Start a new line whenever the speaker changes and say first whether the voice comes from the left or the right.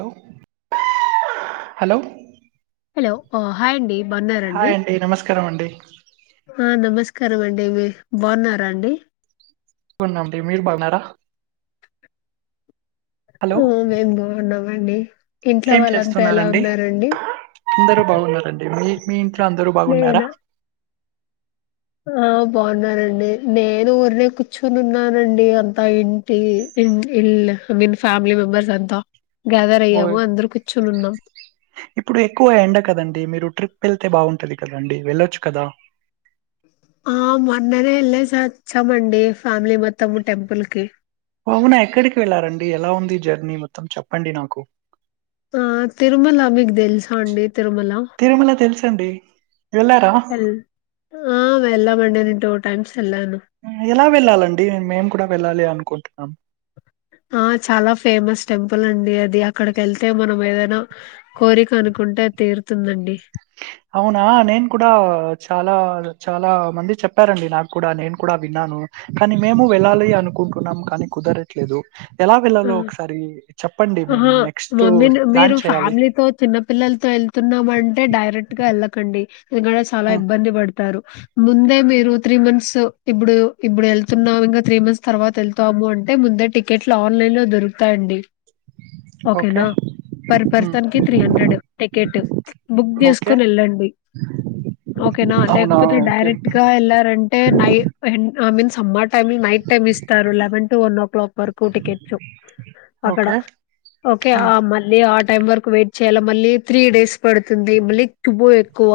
right: Hello hello
left: hello ఓ hi అండి బన్నారంండి
right: హాయ్ అండి నమస్కారం అండి
left: ఆ నమస్క కరమండి మీ బాగున్నారా అండి
right: కో నాం ర మీరు బాగునారా
left: ఆ మేమ్ బాగున్నమ్ అండి
right: ఏం చేస్తున్నారండి అందరు బాగున్నారండి మీ మీ ఇంట్లో అందరూ బాగున్నారా
left: నేనా ఆ బాగున్నానండి నేను ఊరినే కూర్చుని ఉన్నానండి అంతా ఇంటి ఇల్ ఐ మీన్ ఫ్యామిలీ మెంబర్స్ అంతా గ్యాదర్ అయ్యాము
right: ఓహ్య్
left: అందరు కూర్చుని ఉన్నాం
right: ఇప్పుడు ఎక్కువ ఎండ కదండి మీరు ట్రిప్ వెళ్తే బాగుంటుంది కదండి వెళ్ళొచ్చు కదా
left: ఆ మొన్ననే వెళ్ళ చ వచ్చామండి ఫ్యామిలీ మొత్తము టెంపుల్ కి
right: అవునా ఎక్కడికి వెళ్ళారంండి ఎలా ఉంది జర్నీ మొత్తం చెప్పండి నాకు
left: ఆ తిరుమల మీకు తెలుసా అండి తిరుమలా
right: సండి
left: ఎల్ ఆ వెళ్ళమండి నింటోట్ టైమ్స్ వెళ్ళాను
right: ఉమ్ ఎలా వెళ్ళాలండి మేమ్ కూడా వెళ్ళాలి అనుకుంటున్నాం
left: ఆ చాలా ఫేమస్ టెంపుల్ అండి అది అక్కడికి వెళ్తే మనం ఏదైనా కోరిక అనుకుంటే అది తీరుతుంది అండి
right: అవునా నేన్ కూడా చాలా చాలా మంది చెప్పారండి నాకు కూడా నేను కూడా విన్నాను కానీ మేము వెళ్ళాలి అనుకుంటున్నాం కానీ కుదరట్లేదు ఎలా
left: ఆ
right: వెళ్ళాలో ఒకసారి చెప్పండి. మేము
left: ఆహా
right: నెక్స్ట్
left: మమ్మీ మీరు
right: ప్లాన్ చేయాలి.
left: ఫ్యామిలీతో చిన్న పిల్లలతో వెళ్తు ఉన్నామంటే డైరెక్ట్ గా వెళ్ళకండి ఇక్కడ చాలా
right: హ్మ్.
left: ఇబ్బంది పడుత్ తారు ముందే మీరు త్రీ మంత్స్ ఇప్పుడు ఇప్పుడు వెళ్తున్నా ఇంకా త్రీ మంత్స్ తర్వాత వెళ్తాము అంటే ముందే టికెట్లు ఆర్డ్ లె లో దొరుకుతాయండి
right: ఓకే.
left: ఓకేనా పర్
right: హ్మ్.
left: పర్సన్ కి three hundred ticket book
right: okay.
left: చేసుకుొని వెళ్ళండి ఓకేనా
right: అవునా!
left: లేకపోతే
right: ఓకే.
left: డైరెక్ట్గా వెళ్ళారంటే నైట్ ఎన్ ఐ మీన్ అమ్మ టైల్ నైట్ టైమ్ ఇస్తారు eleven to one o'clock వరకు చోప్ అక్కడ
right: ఓకే.
left: Okay
right: hmm.
left: ఆ మళ్ళీ ఆ టైం వరకు వెయిట్ చేయాల మళ్ళీ త్రీ డేస్ పడుతుంది మళ్ళీ క్యూబో ఎక్కువ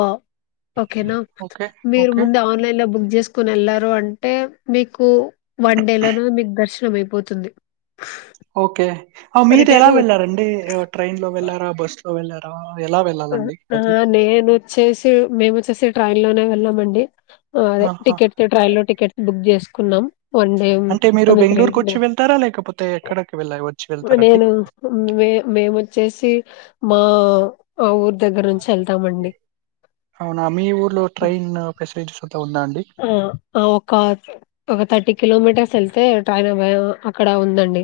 left: ఓకేనా
right: ఓకే.
left: మీరు
right: ఓకే.
left: ముందు ఆన్లైన్ లో బుక్ చేసుకోని వెళ్లారు అంటే మీకు వన్ డే లోన మీకు దర్శనం అయిపోతుంది
right: ఓకే మీరు ఎలా
left: రిటర్న్ వచ్చి
right: వెళ్లారండి ట్రైన్ లో వెళ్లారా బస్ లో ఇ వెళ్లార
left: ఆ నేను వచ్చేసి మేము వచ్చేసి టై లోనే వెళ్ళామండి అదే
right: ఆహా!
left: టికెట్ ట్రై లో టికెట్స్ బుక్ చేస్తా కున్నాం వన్ డే
right: అంటే మీరు
left: ఆ త్రీడే
right: బెంగుళూరుకొచ్చి వెళ్తారా? లేకపోతే ఎక్కడికి వెళ్ళా వచ్చి వెళ్తారండి?
left: నేను మే మేముొచ్చేసి మా ఆ ఊరు దగ్గర నుంచి ఎళ్తామండి
right: అవునా మీ ఊర్లో ట్రైన్ పసెలిటీస్ ఉ
left: ఆ ఒక ఒక థర్టీ కిలోమీటర్స్ వెళ్తే ట్రైన్ అవేల్ అక్కడ ఉందండి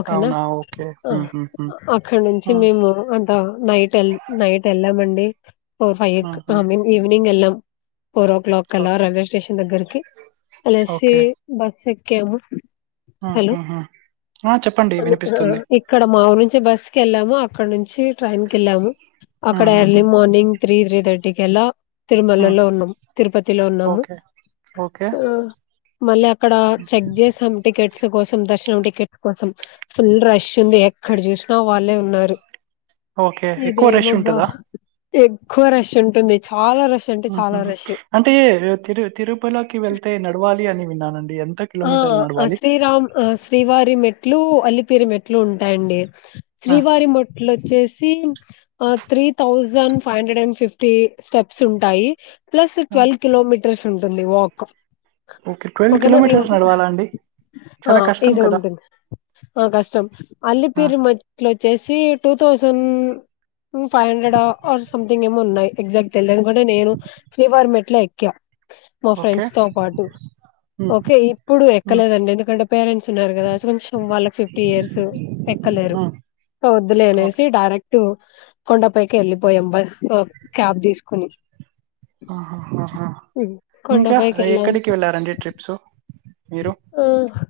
left: ఓకేనా
right: అవునా ఓకే
left: ఆ
right: ఉహు హు
left: అక్కడ నుంచి
right: ఆ
left: మేము అంట నైటె ల్ నైట్ వెళ్ళామండి. ఫోర్ ఫైవ్ క్
right: ఆహా
left: మేమ్ ఈవినింగ్ ఎల్లామ్ పోరోగ్ కల్ల
right: ఓకే
left: రైల్వే స్టేషన్ దగ్గరకి వెళ్ళేసి
right: ఓకే
left: బస్ ఎక్కి కేవ్వు హలో
right: ఉహుహు ఆ చెప్పండి వినిపిస్తుంది
left: ఇక్కడ మా ఊరు నుంచి బస్ వెళ్ళాము అక్కడ నుంచి ట్రైన్ కి వెళ్ళాము అక్కడ
right: ఉహుహు
left: ఎర్లీ మార్నింగ్ తీ త్రీధర్టకి కల్లా
right: ఉ
left: తిరుమలలో ఉన్నాం తిరుపతి. తిలో ఉన్నాము
right: ఓకే ఓకే
left: అ మళ్ళి అక్కడ చెక్క్ చేశారు టికెట్స్ కోసం దర్శనం టికెట్స్ కోసం ఫుల్ రష్ ఉంది ఎక్కడ చూసినా వాళ్ళే ఉన్నారు.
right: ఓకే ఎక్కువ రష్
left: ఇదేమబ్బా
right: ఉంటదా
left: ఎక్కువ రష్ ఉంటుంది చాలా రష్ అంటే చాలా
right: ఉహుహు
left: రష్
right: అంటే తిరు తిరుపలకి వెళ్తే నడవా వాలి అని విన్నాన అండి
left: ఆ శ్రీరామ్ శ్రీవారి మెట్లు అలిపిరి మెట్లు ఉంటాయండి
right: ఆ
left: శ్రీవారి మొట్లు వచ్చేసి three for three thousand five hundred న్ ఫిఫ్టీన్ స్టెప్స్ ఉంటాయి ప్లస్
right: ఆ
left: ట్వల్ కిలోమీటర్ స్ట్రెస్ ఉంటుంది వాక్
right: ఓకే ట్వల్
left: ఓకేనా? ఇం
right: కిలోమీటర్స్ నడవాలా అండి
left: ఆ
right: చాలా కష్టం
left: ఇది
right: కదా
left: ఉంటుంది ఆ కష్టం
right: ఆ
left: అలిపిరి మెట్లు వచ్చేసి two thousand five hundred or something ఏమో ఉన్నాయి ఎగ్జాక్ట్ తెలిదు ఎందుకంటే నేను శ్రీ వారి మెట్లే ఎక్కా మా
right: ఓకే
left: ఫ్రెండ్స్ తో పాటు
right: ఉ
left: ఓకే ఈ ఎప్పుడు
right: ఉ
left: ఎక్కలేదు అండి ఎందుకంటే పేరెంట్స్ ఉన్నారు కదా సో వాళ్ళకి ఫిఫ్టి ఇయర్స్ ఎక్కలేరు
right: ఉ
left: సో వద్దులే
right: ఓకే
left: అనేసి డైరెక్ట్ అప్పుడు కొండపైకి వెళ్ళిపోయాం బై క్యాబ్ తీసుకుని
right: ఆహా ఆహా ఇంకా ఎక్కడికి వెళ్లారండి ట్రిప్స్ మీరు
left: అహా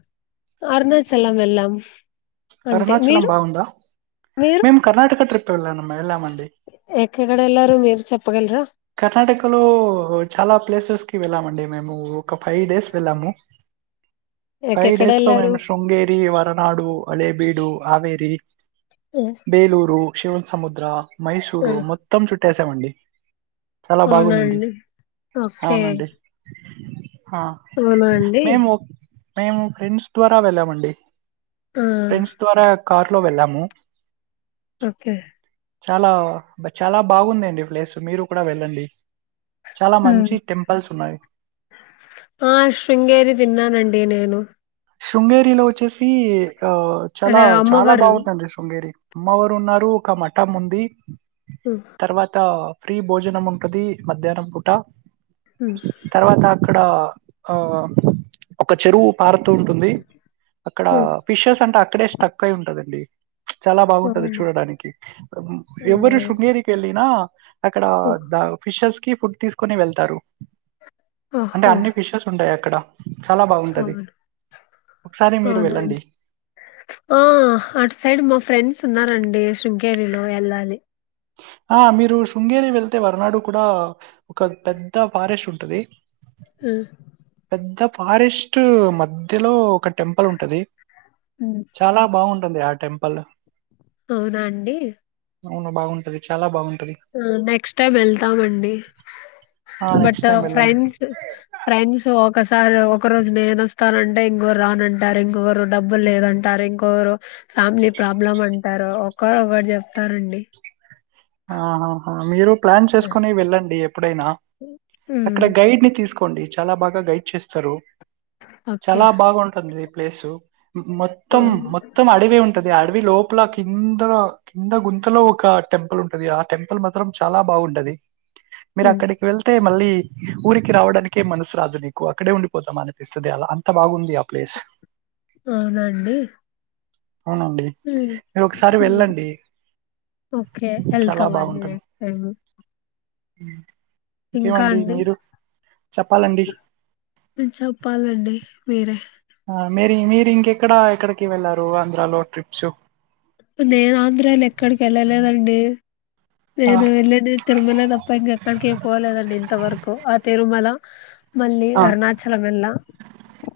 left: అరుణాచలం వెళ్ళాం అంతే.
right: అరుణాచలం
left: మీరు?
right: బాగుందా మీమ్ కర్ణాటక ట్రిప్. కి వెళ్లాను
left: ఎక్కడ వెళ్లారు మీరు చెప్పగలరా.
right: కర్ణాటకలో చాలా ప్లేసెస్ కి వెళ్ళామండి మేము ఒక ఫైవ్ డేస్ వెళ్ళాము. ఫైవ్ డేస్ లో
left: ఎక్కడెళ్లారు?
right: మేము శృంగేరి వరనాడు అలేబీడు. కావేరి
left: ఆ!
right: బేలూరు శివం సముద్రా
left: ఆ!
right: మైసూరు మొత్తం చుట్టేస్తా చ్చామండి చాలా
left: అవునా
right: బాగున్నింది
left: అండి?
right: అవునండి. ఆ
left: వునండి
right: మేము మేము ఫ్రెండ్స్ ద్వారా వెళ్ళమ్ అండి
left: ఆ!
right: ఫ్రెండ్స్ ద్వారా కార్ లో వెళ్ళాము
left: ఓకే
right: చాలా బ చాలా బాగుందండి ప్లేస్ మీరు కూడా వెళ్ళండి చాలా
left: హు
right: మంచి టెంపుల్స్ ఉన్నాయి
left: ఆ శృంగేరి విన్నానండి నేను
right: శృంగేరిలో వచ్చేసి హ చాలా
left: అదే
right: చాలా
left: అమ్మవారు.
right: బాగుందండి శృంగేరి అమ్మవారు ఉన్నారు ఒక మఠం ఉంది.
left: హ్మ్.
right: తర్వాత ఆ ఫ్రీ భోజనం ఉంటది మధ్యాహ్నం పూట
left: హ్మ్.
right: తర్వాత అక్ అక్కడ ఆ ఒక చెరువు పార్త ఉంటుంది అక్కడ
left: హ్మ్.
right: ఫిషెస్ అంతా అక్కడే స్టక్ అయి ఉంటదండి చాలా బాగుంటది
left: అవును
right: చూడటానికి
left: అవునా
right: ఎవరు శృంగేరికి వెళ్ళినా [inaudible] అక్కడ దా ఫిషెస్ కి ఫుడ్ తీసుకొని వెళ్తారు అంటే
left: ఓహో
right: అన్ని ఫిషెస్ ఉంటాయా అక్కడ చాలా బాగుంటది
left: అవును
right: ఒకసారి మీరు
left: అవునండి
right: వెళ్ళండి.
left: ఆ అట్ సైడ్ మా ఫ్రెండ్స్ ఉన్నారు అండి శృంగేరిలో ఎల్లాలి
right: ఆ మీరు శృంగేరి వెళ్తే వరనాడు కూడా ఒక పెద్ద ఫారెస్ట్ ఉంటది
left: హ్మ్
right: పెద్ద ఫారెస్ట్ మధ్యలో ఒక టెంపుల్ ఉంటది
left: ఉమ్,
right: చాలా బాగుంటుంది ఆ టెంపల్
left: అవునా అండి
right: అవును బాగు అది చాలా బాగుంది
left: హ నెక్స్ట్ టైమ్ వెళ్తామండి
right: ఆ!
left: బట్
right: నెక్స్ట్ టైమ్ వెళ్ళండి.
left: ఫ్రెండ్స్ ఫ్రెండ్స్ ఒకసారి ఒక రోజు నేనుొస్తానంటే ఇంకొరు రానంటారు ఇంకొరు డబ్బులు లేదంటారు ఇంకొరు ఫ్యామిలీ ప్రాబ్లమ్ అంటారు ఒకరు ఒకటి చెప్తారండి
right: ఆహాహా మీరు ప్లాన్
left: ఆ,
right: చేసుకొని వెళ్ళండి ఎప్పుడైనా
left: ఉమ్,
right: అక్కడ గైడ్ ని తీసుకోండి చాలా బాగా గైడ్ చేస్తారు
left: ఓకే
right: చాలా బాగా ఉంటుంది ప్లేసు మొత్తం
left: అవును
right: మొత్తం అడవి ఉంటది అడవి లోపల కింద కింద గుంతలో ఒక టెంపుల్ ఉం ది ఆ టెంపుల్ మాత్రం చాలా బాగుంటది మీరు
left: ఉమ్,
right: అక్కడికి వెళ్తే మళ్ళీ ఊరికి రావడాకే మనసు రాదు నీకు. అక్కడే ఉండిపోతాం అనిపిస్తుంది. అలా అంత బాగుంది ఆ ప్లేస్.
left: అవునండి
right: అవునండి
left: ఉమ్,
right: మీరు ఒకసారి వెళ్ళండి
left: ఎల్ తమండి టై
right: హ
left: ఇంకా అండి
right: చెప్పాలండి
left: చెప్పాలండి మీరే
right: ఆ మీరి మీరు ఇంకెక్కడ ఎక్కడికి వెళ్ళారు? ఆంధ్రాలో ట్రిప్స్.
left: నేను ఆంధ్రాలో ఎక్కడికి వెళ్ళలేదండి
right: ఆ
left: నేను వెళ్ళడి తిరుమల తప్ప ఇంకా ఎక్కడిక పోలేదండి ఇంతవరకు ఆ తిరుమల. మళ్ళీ
right: ఆ
left: అరుణాచలంమెలా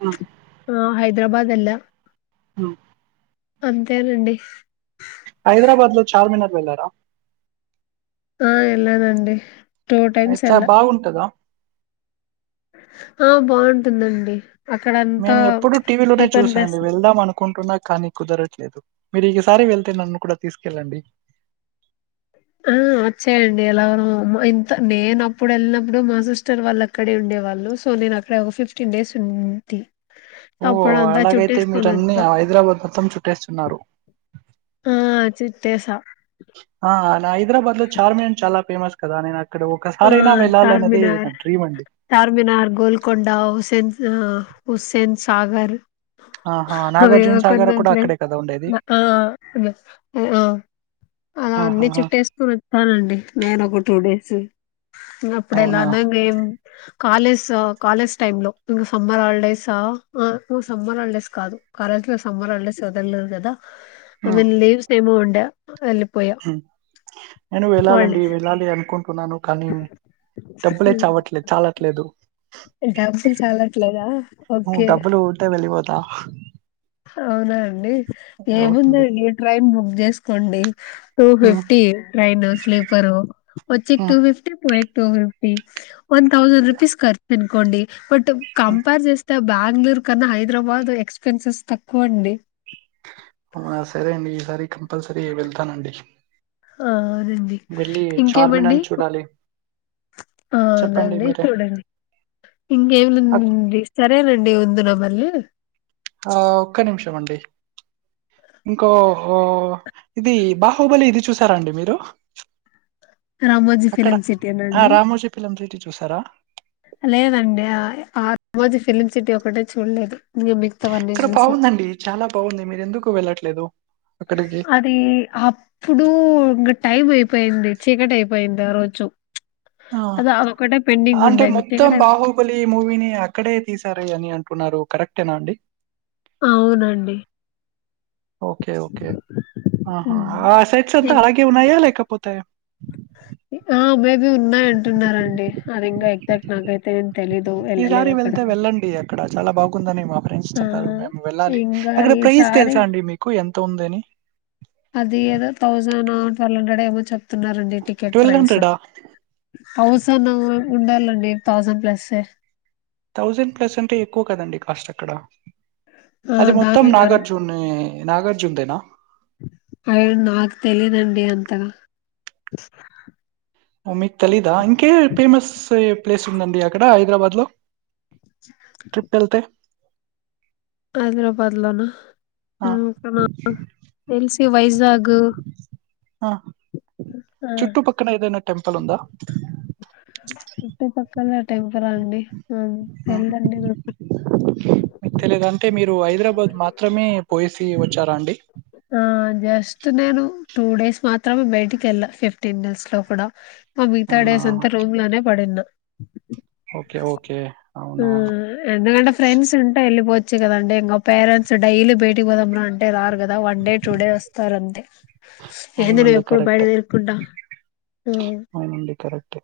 right: ఉమ్,
left: ఆహ్ హైదరాబాద్ ఏళ్ల
right: ఆహ్
left: అంతేనండీ
right: హైదరాబాద్ లో చార్మినార్ వెళ్ళారా?
left: ఆహ్ ఎలానండి
right: ఆహ్ చ బాగుంటదా!
left: ఆహ్ బావుంటుందండి అక్కడంతా
right: మేము ఎప్పుడు టీవీ లోనే
left: చీప్ అండ్
right: చూసాను
left: బెస్ట్
right: వెళ్దాం అనుకుంటున్నా. కానీ కుదరట్లేదు మీరు ఈసారి వెళ్తే నన్ను కూడా తీస్కెళ్ళండి.
left: ఆహ్ వచ్చేయండి. ఎలానో అమ్మ ఇంత నేను అప్పుడు వెళ్ళినప్పుడు మా సిస్టర్ వాళ్ళు అక్కడే ఉండేవాళ్ళు. సో నేను అక్కడ ఒక ఫిఫ్టీన్ డేస్ ఉంటీ.
right: ఓహో అలాగైతే మీరు అన్నీ
left: వచ్చాం
right: ఆహ్ హైదరాబాద్ మొత్తం చుట్టేస్తున్నారు.
left: తెసా
right: ఆహ్ హైదరాబాద్ లో చార్మినార్ చాలా ఫేమస్ [inaudible] ఒకసారైనా
left: ఆహ్
right: వెళ్ళాలన్నది నా
left: చార్మినార్
right: డ్రీమ్ అండి.
left: చార్మినార్ గోల్కొండ హుసెన్ స హుస్సెన్ సాగర్
right: ఆహా! 'నాగార్జున
left: అవ్వేవి
right: సాగర్' కూడా
left: కొనధ్లే
right: అక్కడే కదా ఉండేది?
left: ఆహ్ అహ్ అలా అని
right: ఆహాహా!
left: చుట్టేసుకొని ఒఛన్అండి నేను ఒక టూ డేస్. [inaudible] ఉన్నపుడు
right: అవునా?
left: ఎలానో గే కాలేజ్ కాలేజ్ టైమ్ లో ఇంకా సమ్మర్ హాలిడేస్ ఆహ్ నాకు సమ్మర్ హాలిడేస్ కాదు. కాలేజ్ లో సమ్మర్ హాలిడేస్ వదలలేదు కదా. ఆమె లీవ్స్ ఏమో ఆం [inaudible]
right: హమ్ నేను వెళ్ళాలండి వెళ్ళాలి అనుకుం కున్నాను కానీ డబ్బులే చవట్లే చాలట్లేదు
left: డబ్బులు చాలట్లేదా
right: హ్మ్మ్
left: ఓకే
right: డబ్బులు ఉంటే వెళ్లిపోతా
left: అవునా అండి ఏముంది
right: అవునండి.
left: అండి ట్రైన్ బుక్ చేసుకోండి టూ
right: హ్మ్.
left: ఫిఫ్టీ ట్రైన్ స్లీపరు వచ్చేక్ టూ
right: హ్మ్.
left: ఫిఫ్టీ పోయే two fifty one thousand rupees కాడ్తు కోండి బట్ కంపేర్ చేస్తే బెంగళూరు కన్నా హైదరాబాద్ ఎక్స్పెన్సెస్ తక్కువ అండి
right: అవునా? సరే అండి. ఈసారి కంపల్సరీ వెళ్తానండి
left: హ అదండి
right: వెళ్ళి
left: ఇంకేమండి
right: 'చార్మినార్‌ని' చూడాలి. చెప్పండి
left: అవునండి
right: మీరే.
left: చూడండి
right: అక్
left: ఇంకేమిండి సరేనండి రబర్లే
right: ఆ ఒక్క నిమిషం అండి ఇంకో హో ఇది బాహుబలి ఇది చూసారండి మీరు
left: రామోజీ
right: అక్కడ
left: ఫిలిం
right: ఆ
left: సిటీనండి
right: రామోజీ ఫిలిం సిటీ చూసారా
left: లేదండి ఆ ఆ రామాజీ ఫిలిం సిటీ ఒకటే చూడలేదు ఇంక మిగతావన్నీ
right: ఇక్కడ
left: చూసా
right: బాగుందండి చాలా బాగుంది మీరు ఎందుకు వెళ్ళట్లేదు అక్కడికి
left: అది అప్పుడు టైమ్ అయిపోయింది చీకటి అయిపోయింది ఆ రోజు
right: ఆ
left: అది అదొక్కటే పెండింగ్
right: అంటే
left: ఉండే ఇంగ
right: మొత్తం
left: చీకటి అయి
right: బాహుబలి మూవీని అక్కడే తీసార అని అంట అంటున్నారు కరెక్టేనా అండి
left: అవునండి
right: ఓకే ఓకే ఆహ
left: హ్మ్.
right: ఆసెట్స్ అంతా
left: ఇం
right: అలాగే ఉన్నాయా లేకపోతే
left: ఇవి ఉన్నాయి అంటున్నారండి అది ఇంకా బట్ నాకైయితే ఏం తెలీదు
right: ఈసారి
left: ఎళ్ళలేదు అక్కడ.
right: వెళ్తే వెళ్ళండి అక్కడ చాలా బాగుందని మా ఫ్రెండ్స్
left: ఆ!
right: చెప్పారు మేము వెళ్ళాలి
left: ఇంగా ఈసారి పర్ల్ ఉండడే కూచ్చో తున్నారండి టికెట్
right: ట్వెల్వ్
left: ప్రైస్
right: హండ్రెడా
left: అవుసు నువు ఉండాలండి thousand plus a
right: thousand plus అంటే ఎక్కువ కదండి కాస్ట్ అక్కడ
left: ఆ!
right: అది మొత్తం
left: దానికే గారు
right: నాగార్జున్ ఏ నాగర్జున్ దేనా
left: అయిన నాకు తెలిదండి అంతగా
right: మమ్మీ తలీదా ఇంకే ఫేమస్ ఎ ప్లేస్ ఉందండి అక్కడ హైదరాబాద్ లో ట్రిప్టల్ తే
left: హైదరాబాద్ లోనా
right: ఆ
left: ఉ ఎల్సి వైజాగ్
right: ఆ చుట్టుపక్కన ఏదైనా టెంపుల్ ఉందా
left: చుట్టుపక్కల టెంపుల్ అండి ఆ తెల్దండి నాకు
right: మీకు తెలియదుంటే మీరు హైదరాబాద్ మాత్రమే పోయేసి వచ్చారా అండి
left: ఆ జస్ట్ నేను టూ డేస్ మాత్రమే బయటికి వెళ్ళ ఫిఫ్టీన్ డేస్ లో కూడా త
right: అవునా
left: డేస్ అంత రూమ్ లోనే పడిన్నా
right: ఓకే ఓకే అవునా
left: ఆ ఎకంట ఫ్రెండ్స్ ఉంటా వెలిపో ఇచ్చ్ కదండి ఇంకా పేరెంట్స్ డైలీ బయటికి పోదాం రండి అంటే రారు కదా వన్ డే టూ డే వస్తారు అంతే ఏంది నువ్వు
right: అవునండి
left: ఎప్పుడు బయట
right: కరెక్టే
left: తిరుకుంటా
right: అవునండి కరెక్ట్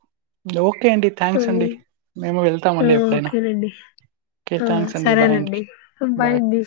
right: నువు ఓకే అండి
left: ఆ
right: థ్యాంక్స్ అండి మేము వెళ్
left: ఆ ఓకేనండి ఆ
right: థ్యాంక్స్ అండి బాయ్ అండి
left: సరేనండి బాయ
right: బాయ్
left: అండి